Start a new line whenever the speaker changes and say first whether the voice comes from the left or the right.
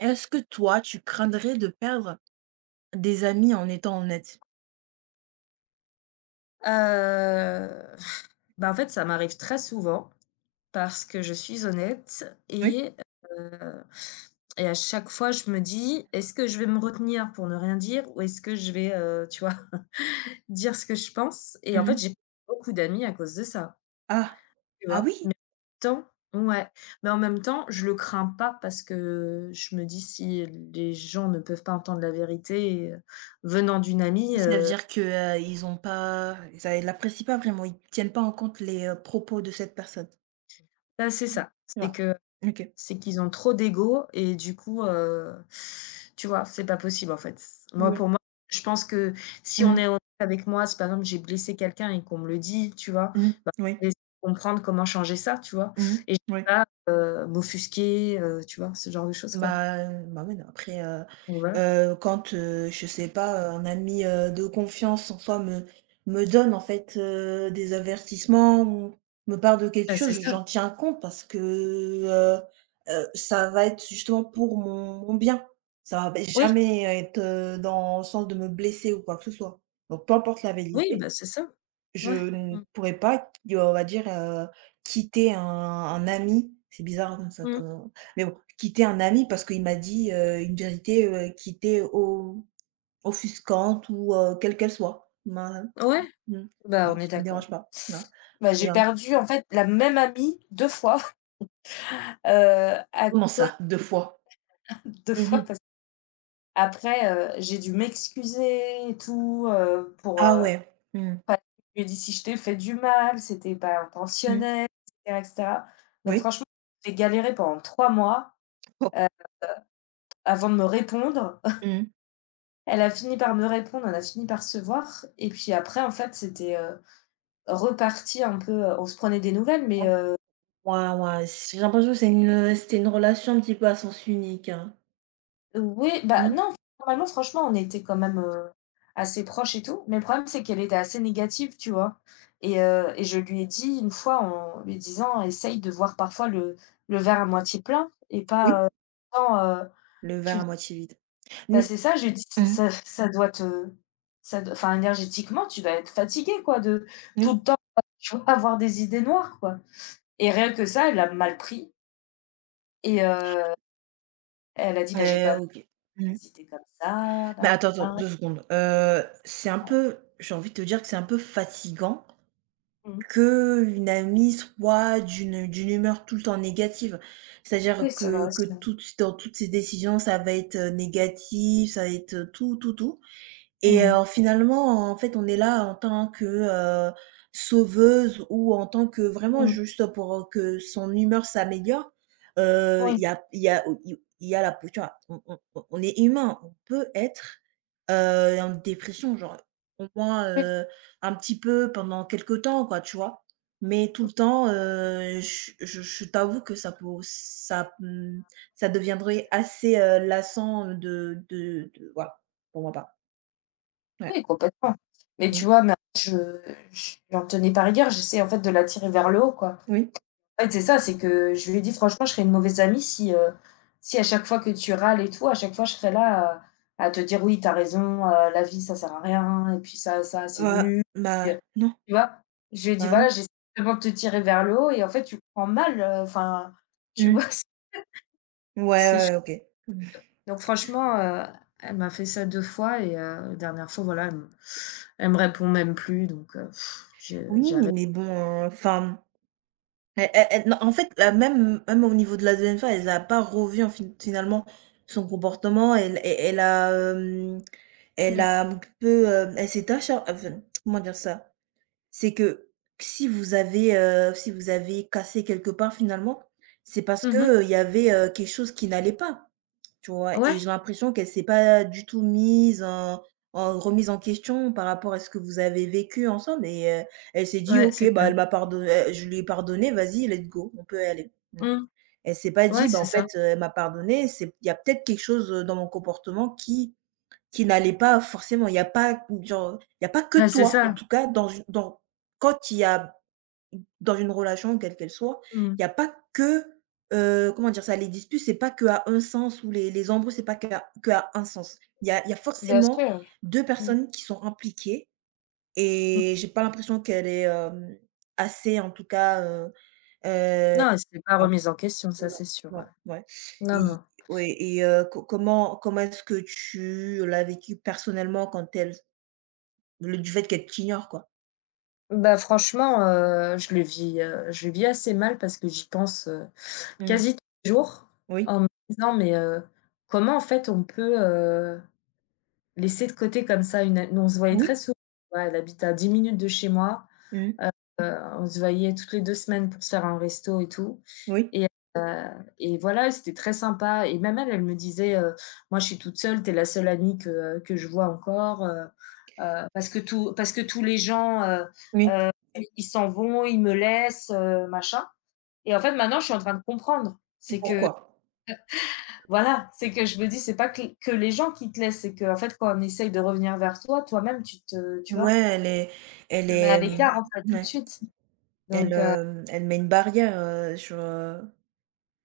right: Est-ce que toi, tu craindrais de perdre des amis en étant honnête?
left: Heu, bah, en fait, ça m'arrive très souvent parce que je suis honnête
right: Oui.
left: heu et à chaque fois, je me dis: «Est-ce que je vais me retenir pour ne rien dire ou est-ce que je vais, tu vois, dire ce que je pense?» Et en fait,
right: Mmh.
left: j'ai beaucoup d'amis à cause de ça,
right: Ah!
left: tu
right: Ah
left: vois?
right: oui?
left: Mais en même temps, ouais, mais en même temps, je le crains pas parce que je me dis: «Si les gens ne peuvent pas entendre la vérité, venant d'une amie»,
right: Ça veut dire que, ils ont pas ça ils l'apprécient pas vraiment, ils tiennent pas en compte les, propos de cette personne?
left: bah, c'est
right: Mmh.
left: ça, c'est
right: Ouais.
left: que
right: OK.
left: c'est qu'ils ont trop d'ego et du coup, tu vois? C'est pas possible en fait.
right: Ouais.
left: Pour moi, je pense que si on
right: Mmh.
left: est honnête avec moi, si par exemple j'ai blessé quelqu'un et qu'on me le dit, tu vois?
right: Mmh.
left: Bah,
right: Oui.
left: je vais essayer de comprendre comment changer ça, tu vois?
right: Mmh.
left: Et je
right: Oui.
left: vais pas, m'offusquer, tu vois? Ce genre de choses quoi.
right: Bah, bah, oui, non, après,
left: Donc voilà.
right: quand, je sais pas, un ami, de confiance en soi me donne en fait, des avertissements ou me parle de quelque
left: Bah,
right: chose,
left: c'est ça.
right: j'en tiens compte parce que, ça va être justement pour mon bien. Ça va
left: Oui,
right: jamais être, dans le sens de me blesser ou quoi que ce soit. Donc peu importe la
left: oui,
right: vérité
left: bah, c'est ça.
right: je
left: Ouais.
right: ne
left: Mmh.
right: pourrais pas, qui on va dire, quitter un ami. C'est bizarre comme ça
left: Mmh.
right: comme mais bon, quitter un ami parce qu'il m'a dit, une vérité, qui était o offusquante ou quelle qu'elle soit. Ben,
left: Ouais,
right: mmh,
left: bah,
right: ah,
left: on est
right: ça me
left: d'accord.
right: dérange pas, non
left: Bah,
right: et
left: j'ai
right: en
left: perdu en fait la même amie 2 fois, à
right: comment
left: cau
right: ça 2 fois?
left: deux fois.
right: Mmh.
left: Après, j'ai dû m'excuser et tout,
right: Ah ouais. Mmh.
left: enfin, je lui ai dit: «Si je t'ai fait du mal, c'était pas
right: Mmh.
left: intentionnel» et cetera et cetera. Donc
right: Oui.
left: franchement, j'ai galéré pendant 3 mois avant de me répondre.
right: Mmh.
left: Elle a fini par me répondre, on a fini par se voir et puis après, en fait, c'était, reparti un peu, on se prenait des nouvelles mais...
right: Ah ouais, ouais, c'est j'ai l'impression que c'était une relation un petit peu à sens unique, hein.
left: Oui, bah,
right: Mmh.
left: non, normalement, franchement, on était quand même, assez proches et tout, mais le problème, c'est qu'elle était assez négative, tu vois? Et je lui ai dit une fois en lui disant: «Essaye de voir parfois le verre à moitié plein et
right: Oui.
left: pas, tant, heu»
right: Le verre à moitié vide. Mmh.
left: bah, c'est ça, je lui ai dit: «Ça
right: Mmh.
left: ça ça doit te ça d enfin, énergétiquement, tu vas être fatigué quoi, de tout
right: Oui.
left: le temps, tu vois, avoir des idées noires, quoi», et rien que ça, elle l'a mal pris et elle a dit: «Bah, j'ai
right: Eh
left: quand même
right: OK. Mmh.
left: des idées comme ça,
right: Mais
left: nin
right: attends, attends,
left: nin nin».
right: 2 secondes. C'est un peu J'ai envie de te dire que c'est un peu fatigant
left: Mmh.
right: qu'une amie soit d'une humeur tout le temps négative. C'est-à-dire
left: Oui, c'est
right: que
left: vrai,
right: que
left: c'est vrai.
right: toutes dans toutes ses décisions, ça va être, négatif, ça va être, tout, tout, tout. Et
left: Mmh.
right: finalement, en fait, on est là en tant que, heu, sauveuse ou en tant que vraiment
left: Mmh.
right: juste pour, que son humeur s'améliore. Il
left: Oui,
right: y a il y a il y a la tu vois? On est humain, on peut être, en dépression, genre, au moins,
left: oui,
right: un petit peu pendant quelques temps, quoi, tu vois? Mais tout
left: mmh,
right: le temps, je t'avoue que ça, ça deviendrait assez, lassant de voilà, pour moi pas. Ouais.
left: oui, complètement. Mais
right: Mmh.
left: tu vois, mais je j'en tenais pas rigueur, j'essaie en fait de l'attirer vers le haut, quoi.
right: Oui.
left: En fait, c'est ça, c'est que je lui ai dit: «Franchement, je serais une mauvaise amie si à chaque fois que tu râles et tout, à chaque fois je serais là à te dire: "Oui, tu as raison, la vie ça sert à rien et puis ça, c'est
right: Bah
left: nul"
right: bah
left: et heu».
right: non,
left: Tu vois? Je lui ai dit:
right: bah
left: «Voilà,
right: non.
left: j'essaie vraiment de te tirer vers le haut et en fait, tu le prends mal, enfin», tu vois?
right: Mmh. Ouais,
left: C'est
right: ouais, OK.
left: Donc franchement, elle m'a fait ça 2 fois et la dernière fois, voilà, elle me répond même plus donc j'ai
right: Oui,
left: arrêté.
right: mais bon, enfin, elle non, en fait, la même au niveau de la deuxième fois, elle a pas revu en fin finalement son comportement. Elle
left: Mmh.
right: a un peu, elle s'est acharn enfin, comment dire ça? C'est que si vous avez cassé quelque part finalement, c'est parce
left: Mmh.
right: qu'il y avait, quelque chose qui n'allait pas. Tu vois? Et
left: Ouais,
right: j'ai l'impression qu'elle s'est pas du tout mise en remise en question par rapport à ce que vous avez vécu ensemble et elle s'est dit:
left: ouais,
right: «OK,
left: c'est
right: bah,
left: clair.
right: elle m'a pardonné je lui ai pardonné, vas-y, let's go, on peut y aller». Mmh.
left: Mmh.
right: Elle s'est pas
left: Ouais,
right: dit: «Bah,
left: c'est
right: en fait,
left: ça.
right: elle m'a pardonné, c'est il y a peut-être quelque chose, dans mon comportement qui n'allait pas forcément». Il y a pas genre, il y a pas que
left: Bah, c'est
right: toi, en
left: ça.
right: tout cas dans dans quand il y a dans une relation, quelle qu'elle soit,
left: Mmh.
right: il n'y a pas que, comment dire ça? Les disputes, c'est pas que à un sens ou les embrouilles, c'est pas qu'à que à un sens. Il y a
left: Bien
right: forcément
left: sûr.
right: 2
left: Mmh.
right: personnes qui sont impliquées
left: Mmh.
right: et j'ai pas l'impression qu'elle est, assez en tout cas, heu,
left: Non, c'est pas remise en question, ça,
right: non,
left: c'est sûr, ouais.
right: non, ouais
left: Non,
right: et
left: non.
right: co comment comment est-ce que tu l'as vécu personnellement quand elle le du fait qu'elle t'ignore, quoi?
left: Bah, franchement, je le vis assez mal parce que j'y pense,
right: Mmh.
left: quasi tous les jours
right: Oui.
left: en me disant: «Mais comment en fait on peut,» Laisser de côté comme ça une nous on se voyait très
right: Oui.
left: souvent, tu elle habite à 10 minutes de chez moi,
right: Mmh.
left: on se voyait toutes les 2 semaines pour se faire un resto et tout
right: Oui.
left: et et voilà, c'était très sympa et même elle, elle me disait, «Moi, je suis toute seule, t'es la seule amie que je vois encore, parce que tous les gens,
right: Oui.
left: heu, ils s'en vont, ils me laissent, machin» et en fait, maintenant, je suis en train de comprendre. C'est que
right: Pourquoi?
left: voilà, c'est que je me dis: «C'est pas que les gens qui te laissent, c'est qu'en fait, quand on essaye de revenir vers toi, toi-même, tu te», tu
right: Ouais,
left: vois?
right: elle
left: Te met
right: est,
left: à
right: hem,
left: l'écart, en fait, tout de
right: ouais,
left: suite. Donc
right: elle met une barrière, sur,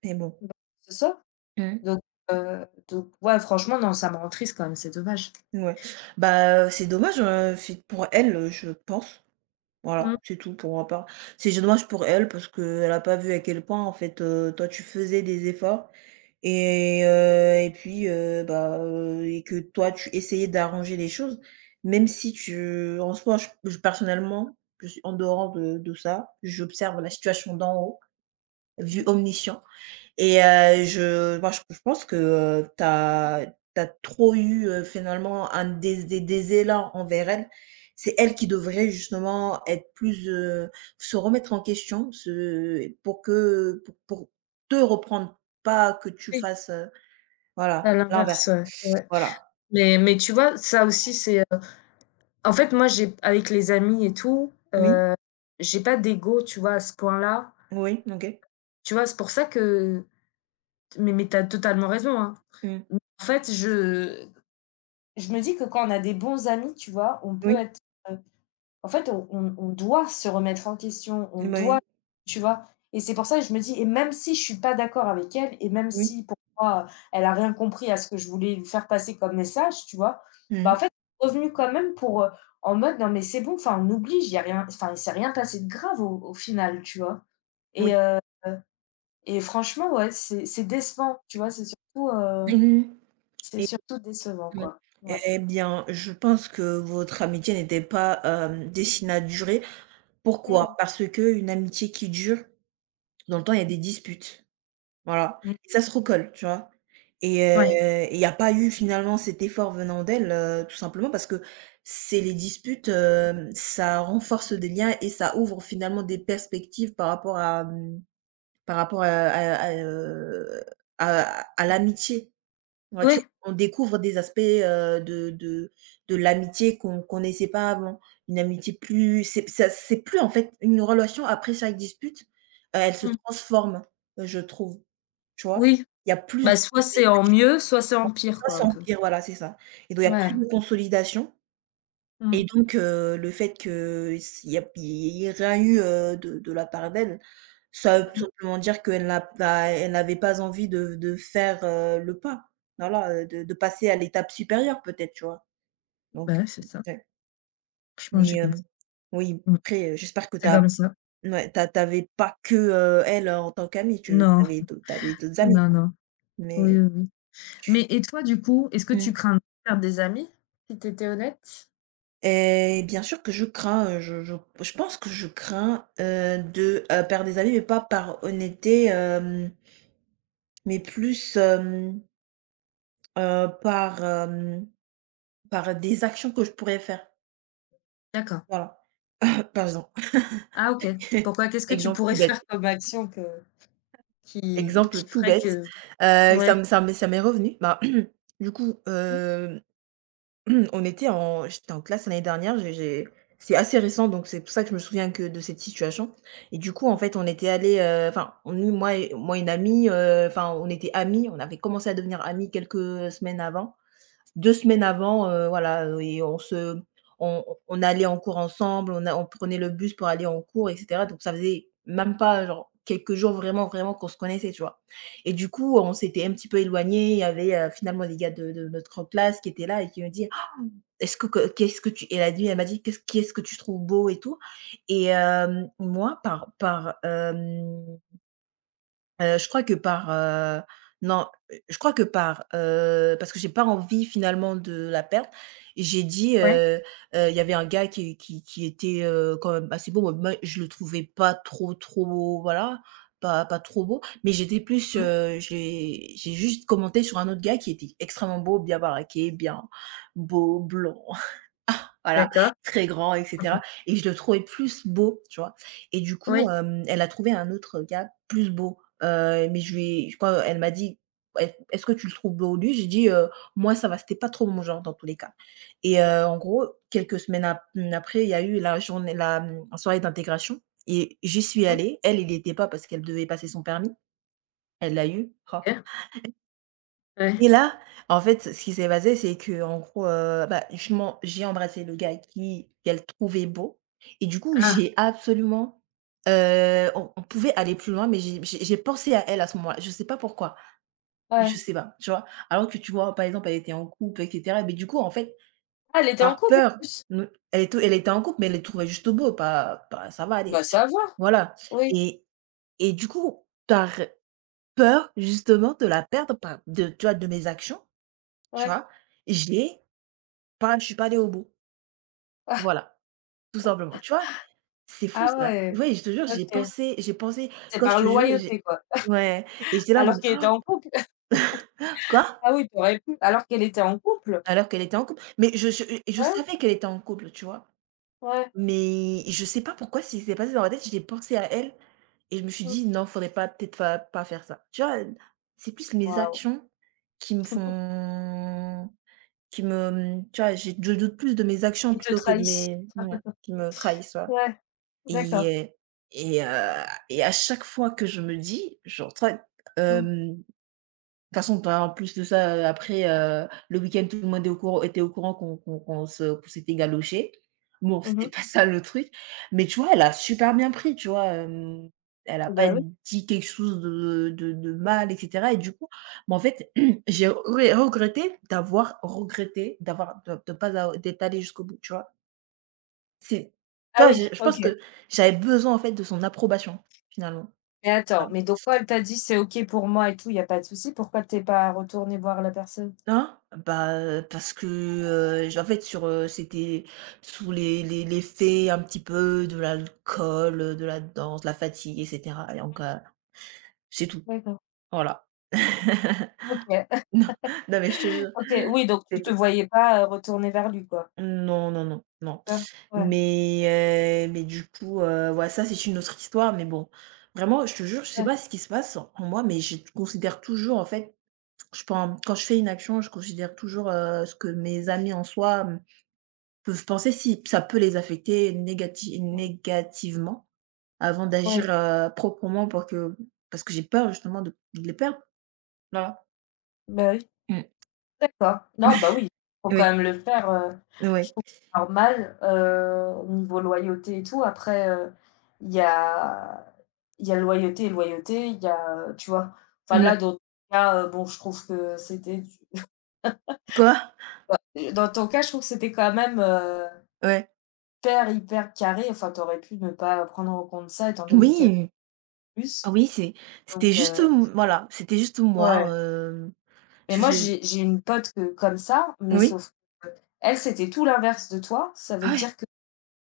right: mais bon.
left: bah, c'est ça.
right: Mmh.
left: Donc donc ouais, franchement, non, ça me rend triste quand même, c'est dommage.
right: Ouais. Bah, c'est dommage, c'est pour elle, je pense. Voilà,
left: Mmh.
right: c'est tout pour ma part. C'est dommage pour elle parce qu'elle a pas vu à quel point, en fait, toi, tu faisais des efforts et puis, bah, et que toi, tu essayais d'arranger les choses. Même si tu en soi, je personnellement, je suis en dehors de ça, j'observe la situation d'en haut.
left: Mmh
right: Vu
left: mh.
right: omniscient. Et je moi, je pense que, tu as trop eu, finalement un des élans envers elle. C'est elle qui devrait justement être plus, se remettre en question, se pour que pour te reprendre, pas que tu
left: Oui,
right: fasses, voilà,
left: à
right: l'inverse.
left: l'inverse, ouais, ouais.
right: Voilà.
left: Mais tu vois, ça aussi, en fait, moi, j'ai avec les amis et tout,
right: Oui,
left: j'ai pas d'ego, tu vois, à ce point-là.
right: oui, OK.
left: Tu vois, c'est pour ça que mais tu as totalement raison, hein.
right: Mmh.
left: En fait, je me dis que quand on a des bons amis, tu vois, on peut
right: Oui,
left: être, heu en fait, on doit se remettre en question, on
right: bah,
left: doit,
right: oui,
left: tu vois? Et c'est pour ça que je me dis et même si je suis pas d'accord avec elle et même
right: oui.
left: si pour moi, elle a rien compris à ce que je voulais lui faire passer comme message, tu vois? Bah, en
right: Mmh.
left: fait, revenu quand même pour, en mode: «Non mais c'est bon, enfin on oublie, il y a rien enfin il s'est rien passé de grave au final», tu vois? Et
right: Oui.
left: heu et franchement, ouais, c'est décevant, tu vois? C'est surtout, heu,
right: Mmh.
left: c'est surtout décevant,
right: Ouais.
left: quoi. Ouais.
right: Eh bien, je pense que votre amitié n'était pas, destinée à durer. Pourquoi?
left: Mmh.
right: Parce que une amitié qui dure, dans le temps, il y a des disputes, voilà
left: Mmh.
right: et ça se recolle, tu vois? Et heu
left: Ouais.
right: et il n'y a pas eu finalement cet effort venant d'elle, tout simplement parce que c'est les disputes, ça renforce des liens et ça ouvre finalement des perspectives par rapport à, par rapport à à l'amitié. Ouais, tu
left: Oui.
right: on découvre des aspects, de l'amitié qu'on ne connaissait pas avant. Une amitié plus c'est ça c'est plus en fait une relation après chaque dispute, elle se
left: Mmh.
right: transforme, je trouve, tu vois?
left: Oui.
right: Il y a plus de
left: Bah, soit c'est en
right: consolidation,
left: mieux, soit c'est en pire
right: ça
left: quoi, un peu.
right: s'empire, voilà, c'est ça et donc il y a plus
left: Ouais.
right: de consolidation
left: Mmh.
right: et donc le fait que s il y a il y ait rien eu, de la part d'elle ça veut tout
left: Mmh.
right: simplement dire qu'elle n'a pas elle n'avait pas envie de faire, le pas. Voilà, de passer à l'étape supérieure peut-être, tu vois? Donc
left: Bah, ouais, c'est ça.
right: ouais,
left: Je pense que
right: mais
left: j'ai compris.
right: oui,
left: Mmh.
right: après, j'espère que
left: C'est
right: t'as
left: comme ça.
right: as ouais, tu as pas que, elle en tant qu'amie, tu
left: Non,
right: avais d'autres amis,
left: non,
right: quoi,
left: non. Oui,
right: mais
left: oui, oui. Mais et toi, du coup, est-ce que tu
right: mmh
left: crains de perdre des amis? Si tu étais honnête?
right: et bien sûr que je crains, je pense que je crains, de, perdre des amis, mais pas par honnêteté, mais plus, par, hem par des actions que je pourrais faire.
left: D'accord.
right: Voilà, par exemple.
left: Ah OK. Pourquoi? Qu'est-ce que tu
right: Exemple tout
left: pourrais
right: bête,
left: faire comme action que
right: exemple
left: qui
right: tout
left: ferait
right: bête,
left: que
right: ça
left: ouais.
right: me ça m'est ça m'est revenu. Bah, du coup,
left: Mmh.
right: on était en j'étais en classe l'année dernière, j'ai c'est assez récent, donc c'est pour ça que je me souviens que de cette situation et du coup, en fait, on était allé enfin, on- nous, moi et une amie, enfin, on était amis on avait commencé à devenir amis quelques semaines avant 2 semaines avant, voilà, et on se on allait en cours ensemble, on prenait le bus pour aller en cours et cetera, donc ça faisait même pas genre quelques jours vraiment, vraiment qu'on se connaissait, tu vois? Et du coup, on s'était un petit peu éloignés, il y avait, finalement les gars de notre classe qui étaient là et qui me disaient: «Ah, «Est-ce que qu'est-ce que tu» elle m'a dit: «Qu'est-ce que tu trouves beau et tout?» et moi par, euh, Heu, je crois que par, heu, non, je crois que par, parce que j'ai pas envie finalement de la perdre, j'ai dit,
left: Ouais.
right: il y avait un gars qui était, quand même assez beau, moi je le trouvais pas trop trop, voilà, pas pas trop beau, mais j'étais plus,
left: Mmh.
right: j'ai juste commenté sur un autre gars qui était extrêmement beau, bien baraqué, bien beau, blanc. Voilà,
left: D'accord.
right: très grand et cetera
left: Mmh.
right: et je le trouvais plus beau, tu vois? Et du coup,
left: Oui.
right: elle a trouvé un autre gars plus beau, mais je lui ai quand elle m'a dit: est-ce que tu le trouves beau, lui?» j'ai dit: moi ça va, c'était pas trop mon genre dans tous les cas» et en gros, quelques semaines ap mmh, après, il y a eu la journée la, mmh, soirée d'intégration et j'y suis
left: Mmh.
right: allée. Elle, il y était pas parce qu'elle devait passer son permis. Elle l'a eu. Oh!
left: OK. Ouais.
right: Et là, en fait, ce qui s'est passé, c'est que en gros, bah, je j'ai embrassé le gars qui qu'elle trouvait beau et du coup,
left: Ah.
right: j'ai absolument, on pouvait aller plus loin, mais j'ai pensé à elle à ce moment-là. Je sais pas pourquoi, je
left: Ouais.
right: sais pas, tu vois? Alors que tu vois, par exemple, elle était en couple et cetera, mais du coup, en fait,
left: Ah, elle était en
right: par
left: couple en
right: peur,
left: plus?
right: mmh, elle était en couple, mais elle le trouvait juste beau, pas pas ça va aller.
left: Bah, ça va.
right: Voilà
left: Oui.
right: et du coup, par peur justement de la perdre, par de tu vois, de mes actions tu
left: Ouais.
right: vois? J'ai pas je suis pas allée au bout.
left: Ah
right: Voilà, tout simplement. Tu vois? C'est fou
left: ah
right: ça.
left: ouais.
right: Oui, je te jure, j'ai
left: OK.
right: pensé j'ai pensé
left: C'est
right: quand je
left: par
right: te jure, j'ai
left: loyauté, quoi.
right: ouais et j'étais là en
left: Alors
right: mode:
left: qu'elle était
right: «Oh,
left: en couple.
right: quoi?»
left: Ah oui, tu aurais pu. Alors qu'elle était en couple?
right: alors qu'elle était en couple. Mais je
left: Ouais,
right: savais qu'elle était en couple, tu vois?
left: ouais,
right: Mais je sais pas pourquoi si c'est passé dans ma tête, j'ai pensé à elle et je me suis
left: mmh.
right: dit: «Non, faudrait pas peut-être pas pas faire ça». Tu vois? C'est plus mes
left: Waouh,
right: actions qui me font qui me, tu vois? J'ai je doute plus de mes actions
left: qu'ils te
right: plutôt que de
left: trahissent.
right: mes ouais, qui me trahissent, ouais.
left: Ouais,
right: Et
left: d'accord.
right: heu et heu et à chaque fois que je me dis, genre, tu vois,
left: Mmh.
right: de toute façon, ben, en plus de ça, après, le week-end, tout le monde est au courant était au courant qu'on s'était galoché. Bon, c'était
left: Mmh.
right: pas ça le truc, mais tu vois, elle a super bien pris, tu vois? Elle a pas
left: Bah oui.
right: dit quelque chose de mal et cetera et du coup, mais en fait, j'ai re regretté d'avoir de pas a d'être allée jusqu'au bout, tu vois? C'est tu
left: Ah
right: vois,
left: oui,
right: j'ai je pense
left: OK.
right: que j'avais besoin, en fait, de son approbation, finalement.
left: Mais
right: Tu
left: attends,
right: vois?
left: mais donc quand elle t'a dit: «C'est OK pour moi et tout, il y a pas de souci», pourquoi t'es pas retourné voir la personne?
right: Hein? Bah, parce que, j en fait, c'était sous les l'effet un petit peu de l'alcool, de la danse, la fatigue et cetera et donc c'est tout,
left: D'accord.
right: voilà.
left: OK,
right: Non, non, mais je te jure,
left: OK, oui, donc tu
right: c'est
left: te
right: tout.
left: voyais pas, retourner vers lui, quoi,
right: Non, non, non, non,
left: ça? Ouais,
right: mais du coup, ouais, ça, c'est une autre histoire, mais bon, vraiment, je te jure, je sais
left: ouais.
right: pas ce qui se passe en moi, mais je considère toujours, en fait. Je pense quand je fais une action, je considère toujours, ce que mes amis en soi, peuvent penser, si ça peut les affecter
left: Mmh,
right: négativement avant
left: ouais,
right: d'agir, proprement pour que parce que j'ai peur justement de les perdre. Voilà.
left: bah oui,
right: Mmh.
left: d'accord. Non, bah oui, faut quand
right: Oui,
left: même le faire,
right: oui. Ouais.
left: normal, niveau loyauté et tout. Après, il y a il y a loyauté et loyauté, il y a, tu vois? Enfin là, dans ton cas, bon, je trouve que c'était du
right: Quoi?
left: dans ton cas, je trouve que c'était quand même,
right: Ouais.
left: hyper, hyper carré. Enfin, tu aurais pu ne pas prendre en compte ça étant donné qu'elle a
right: Oui, ah
left: plus.
right: oui,
left: Donc,
right: c'était juste m voilà, c'était juste moi,
left: ouais.
right: je
left: Mais moi,
right: faisais
left: j'ai une pote que comme ça, mais
right: oui,
left: sauf qu'elle, c'était tout l'inverse de toi. Ça veut
right: ah ouais,
left: dire que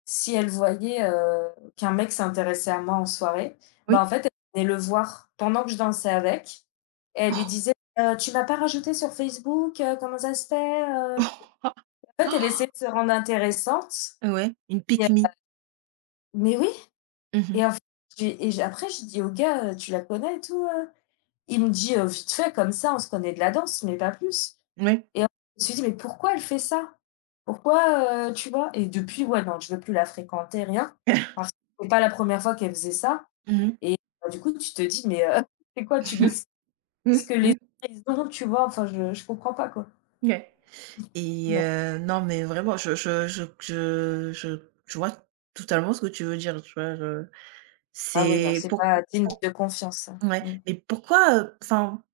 left: si elle voyait, qu'un mec s'intéressait à moi en soirée,
right: oui.
left: bah, en fait, elle venait le voir pendant que je dansais avec et elle lui disait: Tu m'as pas rajoutée sur Facebook, comment ça se fait, heu?»
right: Oh, oh,
left: En fait, elle
right: ah,
left: essayait de se rendre intéressante
right: ouais, une
left: et
right: pick
left: heu
right: me.
left: mais oui
right: Mmh.
left: et en fait, j'ai après je dis au gars: Tu la connais et tout,» Il me dit, vite fait comme ça, on se connaît de la danse, mais pas plus
right: Ouais.
left: et je me suis dit: «Mais pourquoi elle fait ça? Pourquoi,» Tu vois? Et depuis, ouais, non, je veux plus la fréquenter, rien, parce que c'est pas la première fois qu'elle faisait ça
right: Mmh mh.
left: et bah, du coup, tu te dis: «Mais, c'est quoi? Tu veux ce que les
right: Mmh.
left: autres, ils ont?» Tu vois? Enfin, je comprends pas, quoi.
right: Ouais. Et
left: Bah,
right: non, mais vraiment, je vois totalement ce que tu veux dire, tu vois? Je
left: ah oui, non,
right: c'est
left: c'est
right: pour
left: pas
right: pour
left: digne
right: pour
left: de confiance, ça.
right: ouais,
left: Mmh.
right: mais pourquoi, enfin